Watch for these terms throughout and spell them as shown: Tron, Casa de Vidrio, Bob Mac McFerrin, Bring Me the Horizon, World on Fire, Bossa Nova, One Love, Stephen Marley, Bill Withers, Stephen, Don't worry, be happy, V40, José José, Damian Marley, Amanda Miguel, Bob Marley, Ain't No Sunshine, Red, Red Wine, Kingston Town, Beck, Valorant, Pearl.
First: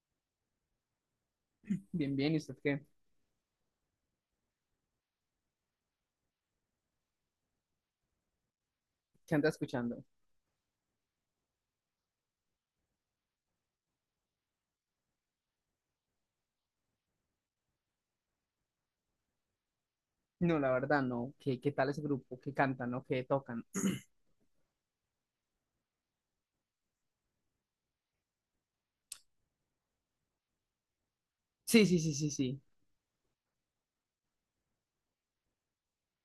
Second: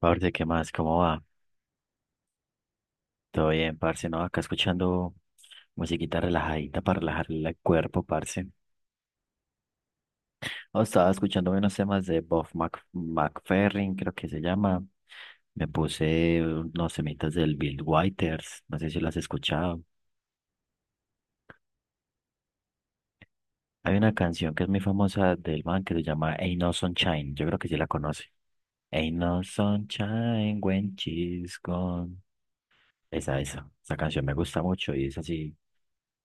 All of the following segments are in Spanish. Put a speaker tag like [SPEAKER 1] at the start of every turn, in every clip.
[SPEAKER 1] Parce, ¿qué más? ¿Cómo va?
[SPEAKER 2] Bien, bien, ¿y usted qué,
[SPEAKER 1] Todo bien, parce, ¿no? Acá escuchando musiquita relajadita para relajar el cuerpo, parce.
[SPEAKER 2] qué anda escuchando?
[SPEAKER 1] Oh, estaba escuchando unos temas de Bob Mac McFerrin, creo que se llama. Me puse unos semitas del Bill Withers, no sé si lo has escuchado.
[SPEAKER 2] No, la verdad, no. ¿Qué tal ese grupo? ¿Qué cantan o qué tocan?
[SPEAKER 1] Hay una canción que es muy famosa del man que se llama Ain't No Sunshine, yo creo que sí la conoce. Ain't No Sunshine When She's
[SPEAKER 2] Sí, sí, sí,
[SPEAKER 1] Gone.
[SPEAKER 2] sí, sí.
[SPEAKER 1] Esa canción me gusta mucho y es así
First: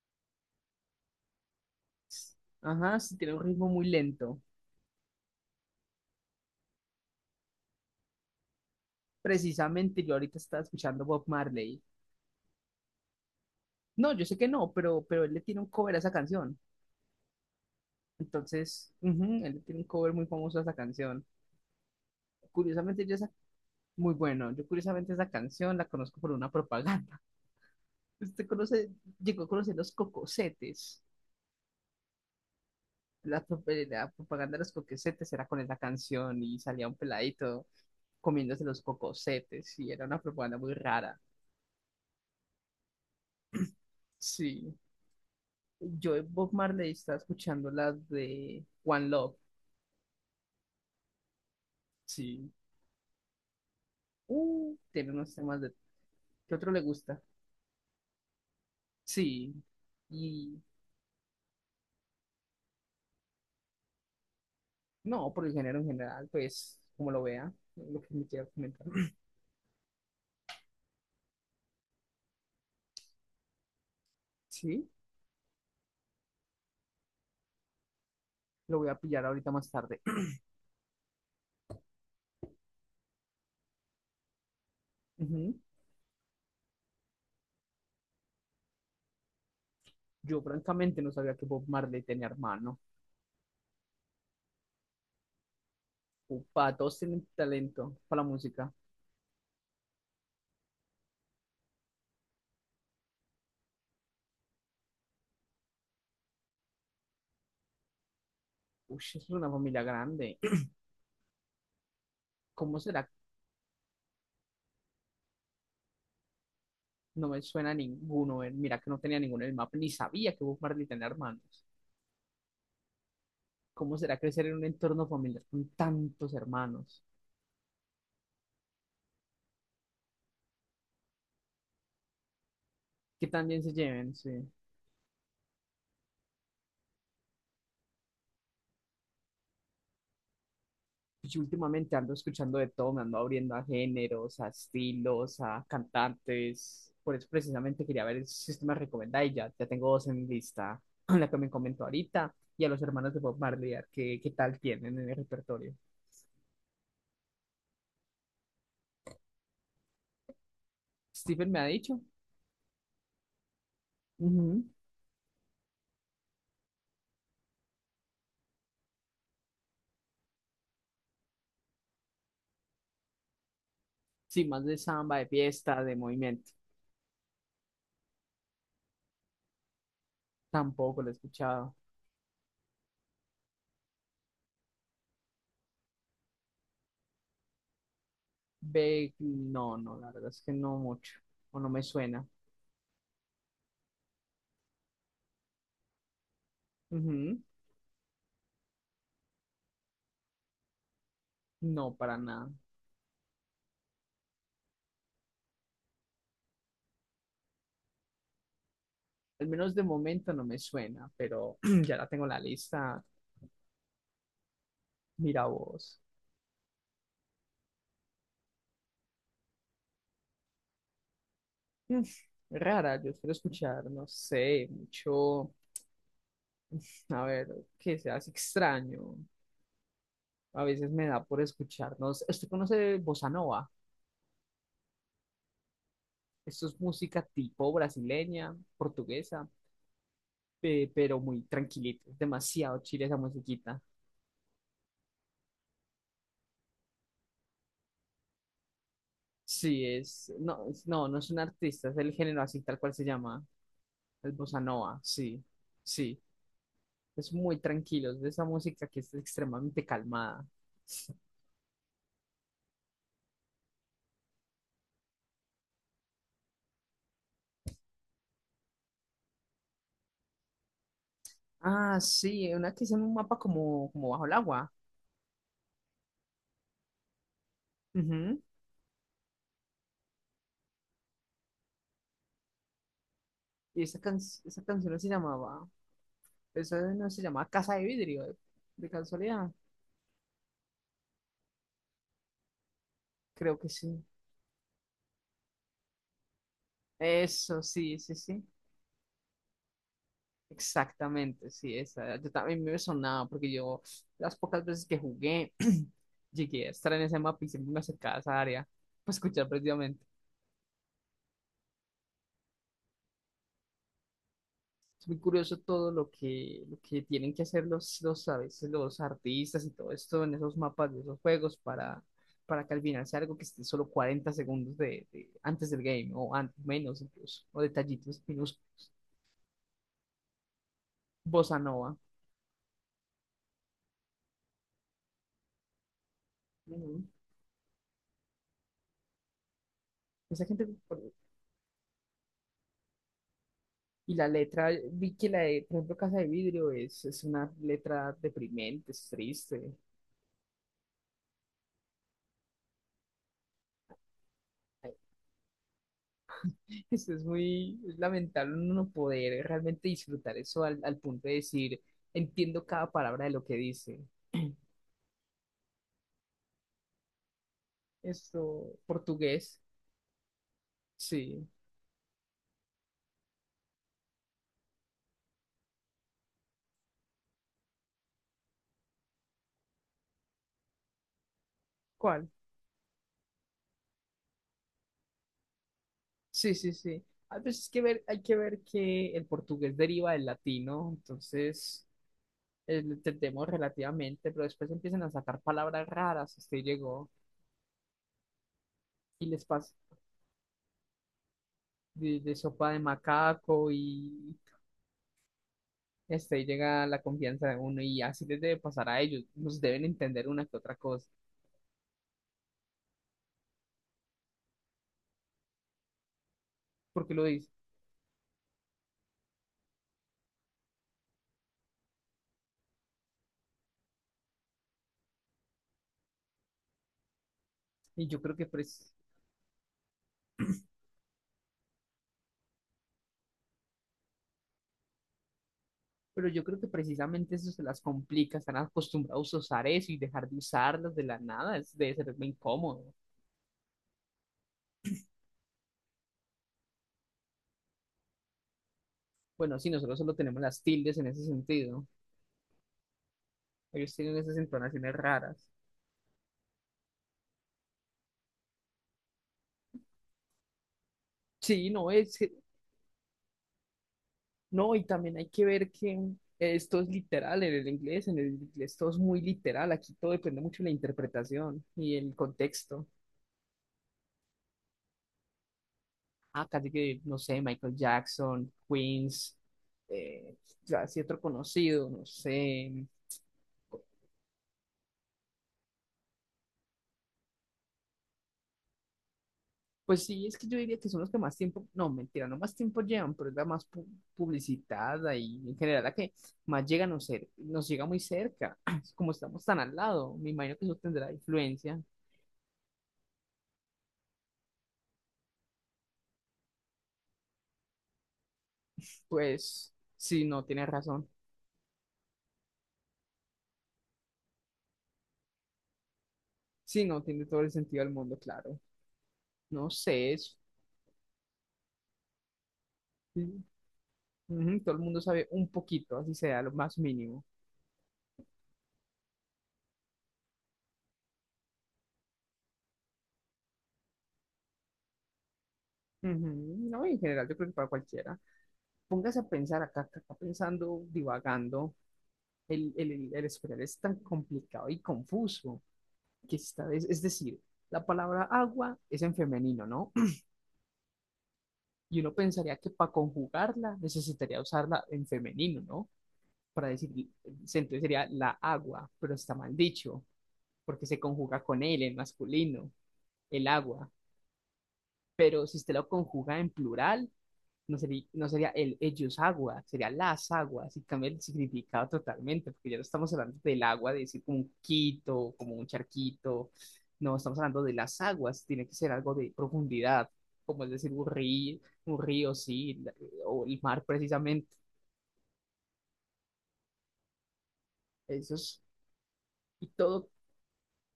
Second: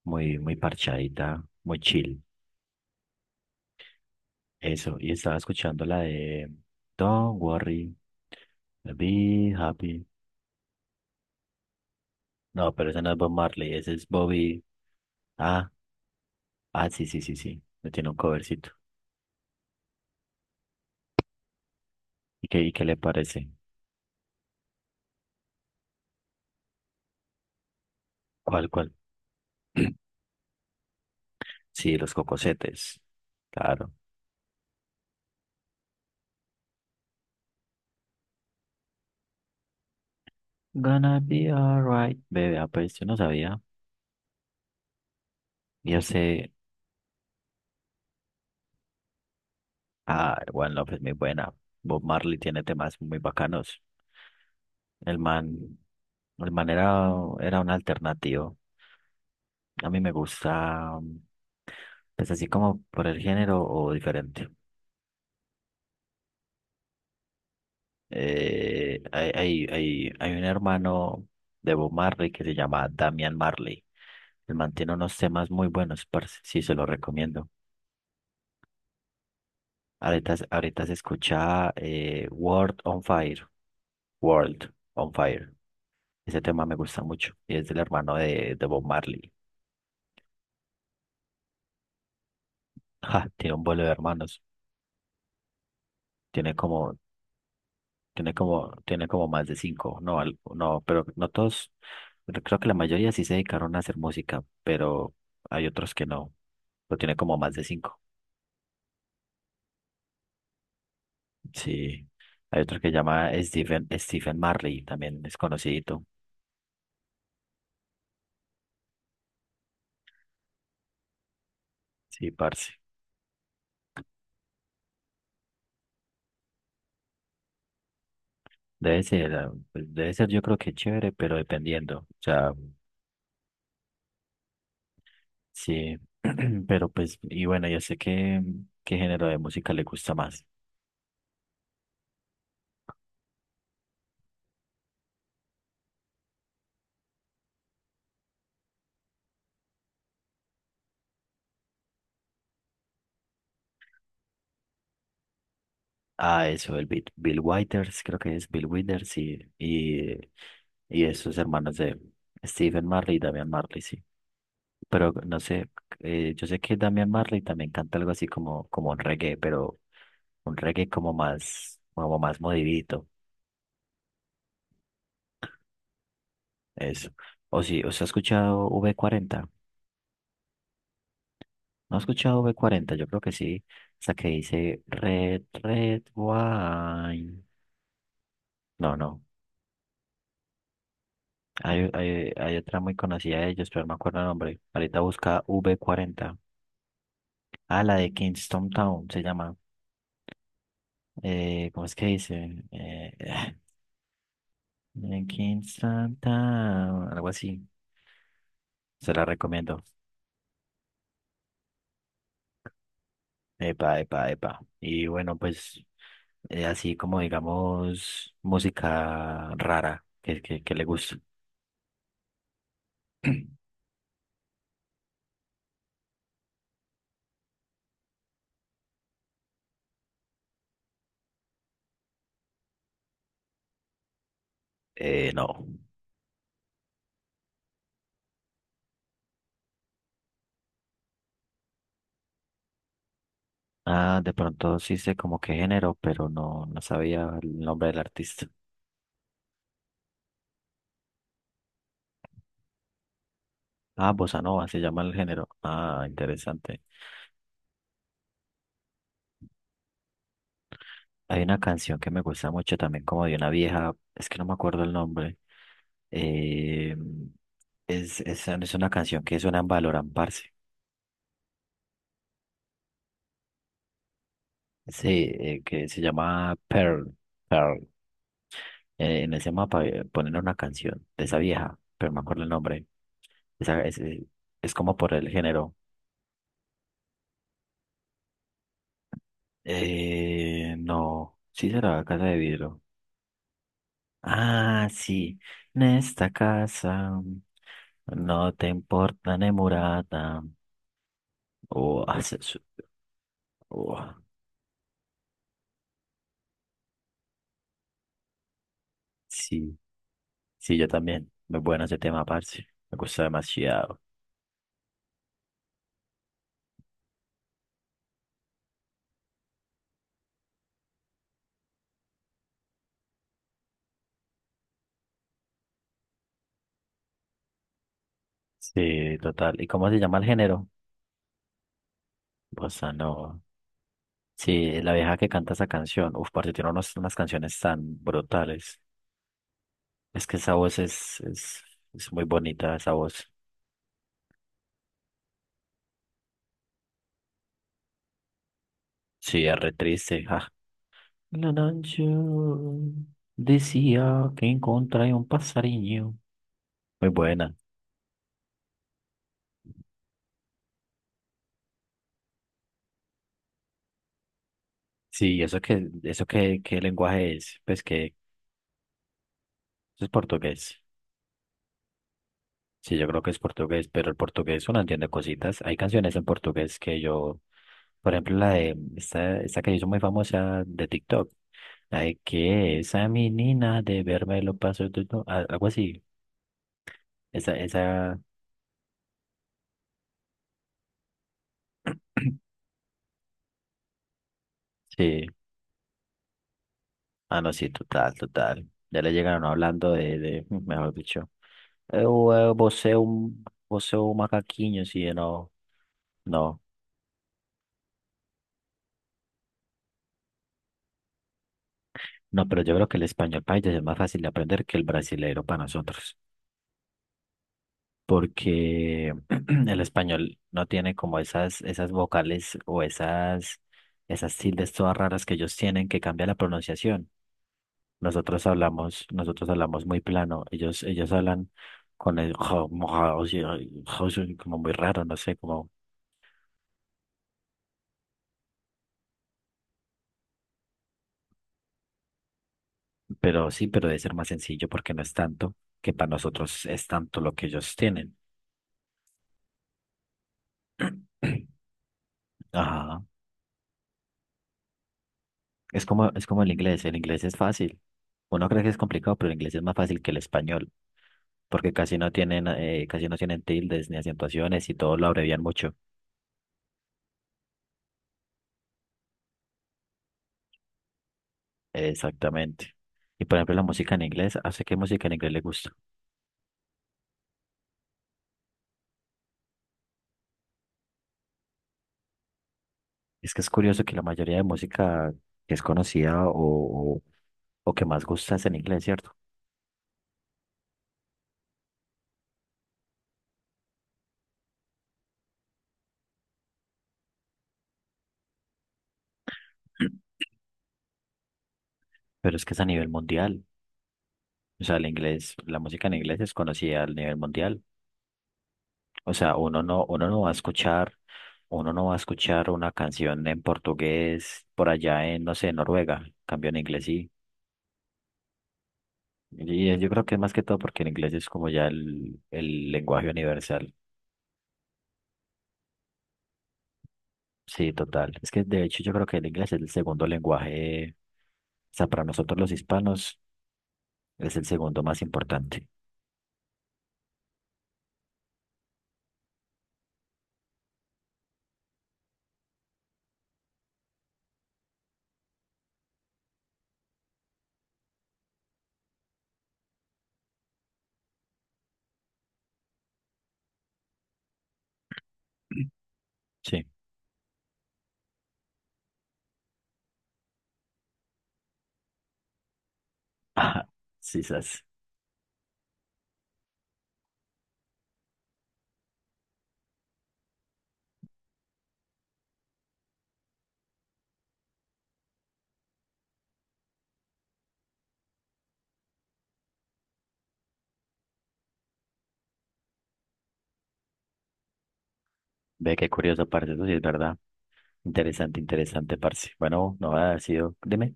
[SPEAKER 1] muy, muy parchadita, muy chill.
[SPEAKER 2] Ajá, sí, tiene un ritmo muy lento.
[SPEAKER 1] Eso, y estaba escuchando la de Don't Worry, Be
[SPEAKER 2] Precisamente
[SPEAKER 1] Happy.
[SPEAKER 2] yo ahorita estaba escuchando Bob Marley.
[SPEAKER 1] No, pero esa no es Bob Marley, ese es
[SPEAKER 2] No, yo sé que
[SPEAKER 1] Bobby.
[SPEAKER 2] no, pero él le tiene un
[SPEAKER 1] Ah,
[SPEAKER 2] cover a esa canción.
[SPEAKER 1] ah, sí, sí, sí, sí. Me tiene un covercito.
[SPEAKER 2] Entonces, ujú, él le tiene un cover muy famoso a esa canción.
[SPEAKER 1] Y qué le
[SPEAKER 2] Curiosamente, yo esa,
[SPEAKER 1] parece?
[SPEAKER 2] muy bueno. Yo curiosamente esa canción la conozco por una propaganda. ¿Usted
[SPEAKER 1] ¿Cuál,
[SPEAKER 2] conoce,
[SPEAKER 1] cuál?
[SPEAKER 2] ¿Llegó a conocer los cocosetes?
[SPEAKER 1] Sí, los cocosetes. Claro.
[SPEAKER 2] La propaganda de los cocosetes era con esa canción y salía un peladito comiéndose los cocosetes y era una propaganda muy rara.
[SPEAKER 1] Gonna be alright, bebé. Ah, pues yo no sabía.
[SPEAKER 2] Sí,
[SPEAKER 1] Yo
[SPEAKER 2] yo de
[SPEAKER 1] sé.
[SPEAKER 2] Bob Marley estaba escuchando las de One Love.
[SPEAKER 1] Ah, One Love es muy buena. Bob Marley
[SPEAKER 2] Sí,
[SPEAKER 1] tiene temas muy bacanos.
[SPEAKER 2] tiene
[SPEAKER 1] El
[SPEAKER 2] unos
[SPEAKER 1] man,
[SPEAKER 2] temas de...
[SPEAKER 1] el
[SPEAKER 2] ¿Qué
[SPEAKER 1] man
[SPEAKER 2] otro le
[SPEAKER 1] era,
[SPEAKER 2] gusta?
[SPEAKER 1] era un alternativo.
[SPEAKER 2] Sí,
[SPEAKER 1] A mí me
[SPEAKER 2] y
[SPEAKER 1] gusta, pues así como por el género o diferente.
[SPEAKER 2] no, por el género en general, pues como lo vea, lo que me quiera comentar.
[SPEAKER 1] Hay un hermano de Bob Marley que se llama Damian Marley. Él
[SPEAKER 2] Sí,
[SPEAKER 1] mantiene unos temas muy buenos, parce. Sí, se los recomiendo.
[SPEAKER 2] lo voy a pillar ahorita más tarde.
[SPEAKER 1] Ahorita se escucha World on Fire. World on Fire.
[SPEAKER 2] Ujú.
[SPEAKER 1] Ese tema me gusta mucho. Y es del hermano de Bob Marley.
[SPEAKER 2] Yo francamente no sabía que Bob Marley tenía hermano.
[SPEAKER 1] Ja, tiene un vuelo de hermanos. Tiene
[SPEAKER 2] Upa,
[SPEAKER 1] como
[SPEAKER 2] todos tienen talento para la
[SPEAKER 1] Tiene como,
[SPEAKER 2] música.
[SPEAKER 1] tiene como más de cinco. No, no, pero no todos. Pero creo que la mayoría sí se dedicaron a hacer música, pero hay otros que no. Pero tiene como más de cinco.
[SPEAKER 2] Uy, es una familia grande.
[SPEAKER 1] Sí. Hay otro
[SPEAKER 2] ¿Cómo
[SPEAKER 1] que
[SPEAKER 2] será?
[SPEAKER 1] llama Stephen, Stephen Marley, también es conocidito.
[SPEAKER 2] No me suena a ninguno. Mira que no tenía ninguno en el mapa, ni sabía que Bob Marley tenía hermanos.
[SPEAKER 1] Sí, parce.
[SPEAKER 2] ¿Cómo será crecer en un entorno familiar con tantos hermanos?
[SPEAKER 1] Debe ser yo creo que chévere, pero dependiendo. O sea,
[SPEAKER 2] Que también se lleven, sí.
[SPEAKER 1] sí. Pero pues, y bueno, yo sé que, ¿qué género de música le gusta más?
[SPEAKER 2] Pues yo últimamente ando escuchando de todo, me ando abriendo a géneros, a estilos, a cantantes. Por eso precisamente quería ver si usted me recomienda y ya tengo dos en lista, la que me comentó ahorita, y a los hermanos de Bob Marley, a ver qué tal tienen en el repertorio.
[SPEAKER 1] Ah, eso, el Bill Withers, creo que es Bill Withers y esos
[SPEAKER 2] Stephen me ha
[SPEAKER 1] hermanos de
[SPEAKER 2] dicho.
[SPEAKER 1] Stephen Marley y Damian Marley, sí.
[SPEAKER 2] Ujú.
[SPEAKER 1] Pero no sé, yo sé que Damian Marley también canta algo así como un reggae, pero un reggae como más modidito,
[SPEAKER 2] Sí, más de samba, de fiesta, de movimiento.
[SPEAKER 1] eso. O sí, ¿os ha escuchado v cuarenta
[SPEAKER 2] Tampoco lo he escuchado.
[SPEAKER 1] ¿No ha escuchado V40? Yo creo que sí, esa que dice Red, Red Wine. No,
[SPEAKER 2] Beck,
[SPEAKER 1] no,
[SPEAKER 2] no, la verdad es que no mucho. O no me
[SPEAKER 1] Hay,
[SPEAKER 2] suena.
[SPEAKER 1] hay, hay otra muy conocida de ellos, pero no me acuerdo el nombre. Ahorita busca V40.
[SPEAKER 2] Ujú.
[SPEAKER 1] Ah, la de Kingston Town se llama. ¿Cómo es
[SPEAKER 2] No,
[SPEAKER 1] que
[SPEAKER 2] para nada.
[SPEAKER 1] dice? Kingston Town, algo así. Se la
[SPEAKER 2] Al menos
[SPEAKER 1] recomiendo.
[SPEAKER 2] de momento no me suena, pero ya la tengo en la lista.
[SPEAKER 1] Epa, epa, epa. Y bueno,
[SPEAKER 2] Mira
[SPEAKER 1] pues
[SPEAKER 2] vos.
[SPEAKER 1] así como digamos música rara que le gusta.
[SPEAKER 2] Mm, Rara, yo suelo escuchar, no sé, mucho. A ver, que seas extraño. A veces me da por escucharnos. ¿Usted conoce Bossa Nova?
[SPEAKER 1] No.
[SPEAKER 2] Esto es música tipo brasileña, portuguesa. Pero muy tranquilito. Es demasiado chile esa musiquita.
[SPEAKER 1] Ah, de pronto sí sé como qué género, pero no, no sabía el nombre del artista.
[SPEAKER 2] Sí, no es un artista, es el género así tal cual se llama,
[SPEAKER 1] Ah,
[SPEAKER 2] el
[SPEAKER 1] bossa
[SPEAKER 2] bossa
[SPEAKER 1] nova se
[SPEAKER 2] nova,
[SPEAKER 1] llama el
[SPEAKER 2] sí,
[SPEAKER 1] género. Ah,
[SPEAKER 2] sí,
[SPEAKER 1] interesante.
[SPEAKER 2] es muy tranquilo, es de esa música que es extremadamente calmada.
[SPEAKER 1] Hay una canción que me gusta mucho también, como de una vieja, es que no me acuerdo el nombre. eh, es una canción que suena en Valorant, parce.
[SPEAKER 2] Ah, sí, una que es en un mapa como bajo el agua.
[SPEAKER 1] Sí, que se llama Pearl. Pearl.
[SPEAKER 2] Ujú.
[SPEAKER 1] En ese mapa ponen una canción de esa vieja, pero no me acuerdo el nombre. Esa,
[SPEAKER 2] Y esa, can- Esa
[SPEAKER 1] es
[SPEAKER 2] canción
[SPEAKER 1] como
[SPEAKER 2] no se
[SPEAKER 1] por el
[SPEAKER 2] llamaba,
[SPEAKER 1] género.
[SPEAKER 2] esa no se llamaba Casa de Vidrio, de casualidad,
[SPEAKER 1] No, sí será Casa de Vidrio.
[SPEAKER 2] creo que sí.
[SPEAKER 1] Ah, sí, en esta casa
[SPEAKER 2] Eso, sí, sí, sí.
[SPEAKER 1] no te importa ni murata.
[SPEAKER 2] Exactamente, sí,
[SPEAKER 1] O
[SPEAKER 2] esa. Yo también me sonaba porque yo
[SPEAKER 1] Oh,
[SPEAKER 2] las pocas veces que jugué llegué a estar en ese mapa y siempre me acercaba a esa área para escuchar
[SPEAKER 1] sí,
[SPEAKER 2] precisamente.
[SPEAKER 1] sí, yo también. Muy bueno ese tema, parce. Me gusta demasiado.
[SPEAKER 2] Es muy curioso todo lo que tienen que hacer a veces los artistas y todo esto en esos mapas de esos juegos para que al final sea algo que esté solo 40 segundos antes del game o menos incluso, o detallitos, menos
[SPEAKER 1] Sí, total. ¿Y cómo se llama el género?
[SPEAKER 2] bossa nova.
[SPEAKER 1] Bossa nova. Sí, la vieja que canta esa canción. Uf, parce, tiene
[SPEAKER 2] Ujú.
[SPEAKER 1] unas canciones tan brutales. Es que
[SPEAKER 2] Esa
[SPEAKER 1] esa
[SPEAKER 2] gente.
[SPEAKER 1] voz es muy bonita, esa voz.
[SPEAKER 2] Y la letra, vi que la de, por ejemplo, Casa de Vidrio es una letra deprimente, es
[SPEAKER 1] Sí, es
[SPEAKER 2] triste.
[SPEAKER 1] re triste. Ah. La noche decía que encontré un pasariño.
[SPEAKER 2] Es,
[SPEAKER 1] Muy
[SPEAKER 2] es
[SPEAKER 1] buena.
[SPEAKER 2] muy es lamentable uno no poder realmente disfrutar eso al punto de decir, entiendo cada palabra de lo que dice.
[SPEAKER 1] Sí, eso que qué lenguaje es? Pues que
[SPEAKER 2] Esto, portugués,
[SPEAKER 1] eso es portugués.
[SPEAKER 2] sí.
[SPEAKER 1] Sí, yo creo que es portugués, pero el portugués uno entiende cositas. Hay canciones en portugués que yo, por ejemplo, la de esta que hizo muy famosa de TikTok, la de
[SPEAKER 2] ¿Cuál?
[SPEAKER 1] que esa menina de verme lo paso tú", algo así.
[SPEAKER 2] Sí, sí, sí. A
[SPEAKER 1] Esa,
[SPEAKER 2] veces que ver,
[SPEAKER 1] esa,
[SPEAKER 2] hay que ver que el portugués deriva del latino, entonces lo entendemos relativamente, pero después empiezan a
[SPEAKER 1] sí.
[SPEAKER 2] sacar palabras raras. Usted llegó
[SPEAKER 1] Ah, no, sí, total, total. Ya le
[SPEAKER 2] y
[SPEAKER 1] llegaron
[SPEAKER 2] les pasa.
[SPEAKER 1] hablando de mejor dicho,
[SPEAKER 2] de,
[SPEAKER 1] eu,
[SPEAKER 2] de
[SPEAKER 1] eu,
[SPEAKER 2] sopa de
[SPEAKER 1] você é um,
[SPEAKER 2] macaco
[SPEAKER 1] você é um
[SPEAKER 2] y
[SPEAKER 1] macaquinho, sí, no,
[SPEAKER 2] este, ahí
[SPEAKER 1] no.
[SPEAKER 2] llega la confianza de uno y así les debe pasar a ellos, nos deben entender una que otra cosa,
[SPEAKER 1] No, pero yo creo que el español para ellos es más fácil de aprender que el brasileiro para nosotros.
[SPEAKER 2] porque lo dice,
[SPEAKER 1] Porque el español no tiene como esas vocales o esas tildes todas raras que ellos tienen que cambia la pronunciación.
[SPEAKER 2] y yo creo
[SPEAKER 1] Nosotros
[SPEAKER 2] que pres-
[SPEAKER 1] hablamos, nosotros hablamos muy plano, ellos hablan con el como muy raro, no sé, como,
[SPEAKER 2] pero yo creo que precisamente eso se las complica, están acostumbrados a usar eso y dejar de usarlas de la nada, es, debe ser muy incómodo.
[SPEAKER 1] pero sí, pero debe ser más sencillo porque no es tanto, que para nosotros es tanto lo que ellos tienen.
[SPEAKER 2] Bueno, sí, nosotros solo tenemos las tildes en ese sentido, ¿no?
[SPEAKER 1] Ajá.
[SPEAKER 2] Ellos tienen esas entonaciones raras.
[SPEAKER 1] Es como el inglés es fácil. Uno cree que es complicado, pero el inglés es más fácil que el español.
[SPEAKER 2] Sí,
[SPEAKER 1] Porque
[SPEAKER 2] no, es,
[SPEAKER 1] casi no tienen tildes ni acentuaciones y
[SPEAKER 2] No, y
[SPEAKER 1] todo lo
[SPEAKER 2] también hay
[SPEAKER 1] abrevian
[SPEAKER 2] que ver
[SPEAKER 1] mucho.
[SPEAKER 2] que esto es literal en el inglés todo es muy literal, aquí todo depende mucho de la interpretación y el
[SPEAKER 1] Exactamente.
[SPEAKER 2] contexto.
[SPEAKER 1] Y por ejemplo, la música en inglés, ¿a usted qué música en inglés le gusta?
[SPEAKER 2] Ah, casi que, no sé, Michael Jackson, Queens, eh, ya así otro conocido, no sé.
[SPEAKER 1] Es que es curioso que la mayoría de música que es conocida o, o que más gusta es en inglés, ¿cierto?
[SPEAKER 2] Pues sí, es que yo diría que son los que más tiempo, no, mentira, no más tiempo llevan, pero es la más publicitada y en general la que más llega a nos llega muy cerca, como estamos tan al lado, me imagino que eso tendrá influencia,
[SPEAKER 1] Pero es que es a nivel mundial. O sea, el inglés, la música en inglés es conocida a nivel mundial. O sea,
[SPEAKER 2] pues
[SPEAKER 1] uno no
[SPEAKER 2] sí,
[SPEAKER 1] va a
[SPEAKER 2] no, tienes
[SPEAKER 1] escuchar,
[SPEAKER 2] razón.
[SPEAKER 1] uno no va a escuchar una canción en portugués por allá en, no sé, Noruega. Cambio en inglés
[SPEAKER 2] Sí, no,
[SPEAKER 1] sí.
[SPEAKER 2] tiene todo el sentido del mundo, claro. No
[SPEAKER 1] Y yo creo
[SPEAKER 2] sé,
[SPEAKER 1] que más
[SPEAKER 2] es-
[SPEAKER 1] que todo porque el inglés es como ya el lenguaje
[SPEAKER 2] Sí,
[SPEAKER 1] universal.
[SPEAKER 2] ujú, todo el mundo sabe un poquito, así sea, lo más mínimo.
[SPEAKER 1] Sí, total. Es que de hecho yo creo que el inglés es el segundo lenguaje, o sea, para nosotros los hispanos es el segundo más importante.
[SPEAKER 2] Ujú. No, en general, yo creo que para cualquiera. Póngase a pensar acá pensando, divagando. El español es tan complicado y confuso que esta vez, es decir, la palabra agua es en femenino, ¿no? Y uno pensaría que para conjugarla necesitaría usarla en femenino, ¿no?
[SPEAKER 1] Sí.
[SPEAKER 2] Para decir, entonces sería la agua, pero está mal dicho. Porque se conjuga con él en masculino, el
[SPEAKER 1] Ajá.
[SPEAKER 2] agua.
[SPEAKER 1] Sí, sas.
[SPEAKER 2] Pero si usted lo conjuga en plural, no sería el ellos agua, sería las aguas, y cambia el significado totalmente, porque ya no estamos hablando del agua, de decir como un quito, como un charquito, no, estamos hablando de las aguas, tiene que ser algo de profundidad, como es decir un río, sí, o el mar precisamente,
[SPEAKER 1] Ve qué curioso, parce, eso sí es verdad.
[SPEAKER 2] eso
[SPEAKER 1] Interesante,
[SPEAKER 2] es,
[SPEAKER 1] interesante, parce.
[SPEAKER 2] y
[SPEAKER 1] Bueno, no
[SPEAKER 2] todo,
[SPEAKER 1] ha sido, dime,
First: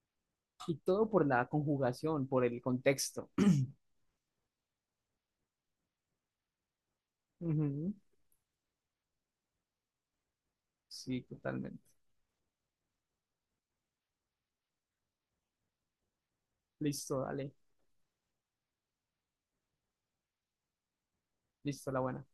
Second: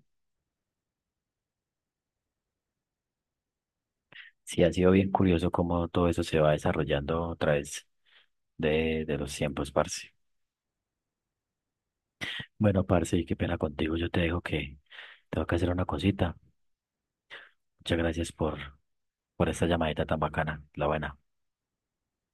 [SPEAKER 2] y todo por la conjugación, por el contexto.
[SPEAKER 1] sí ha sido bien curioso cómo todo eso se va desarrollando a través
[SPEAKER 2] Ujú.
[SPEAKER 1] de los tiempos, parce.
[SPEAKER 2] Sí, totalmente.
[SPEAKER 1] Bueno, parce, y qué pena contigo, yo te dejo que tengo que hacer una cosita.
[SPEAKER 2] Listo, dale.
[SPEAKER 1] Muchas gracias por esa llamadita tan bacana, la buena.
[SPEAKER 2] Listo, la buena.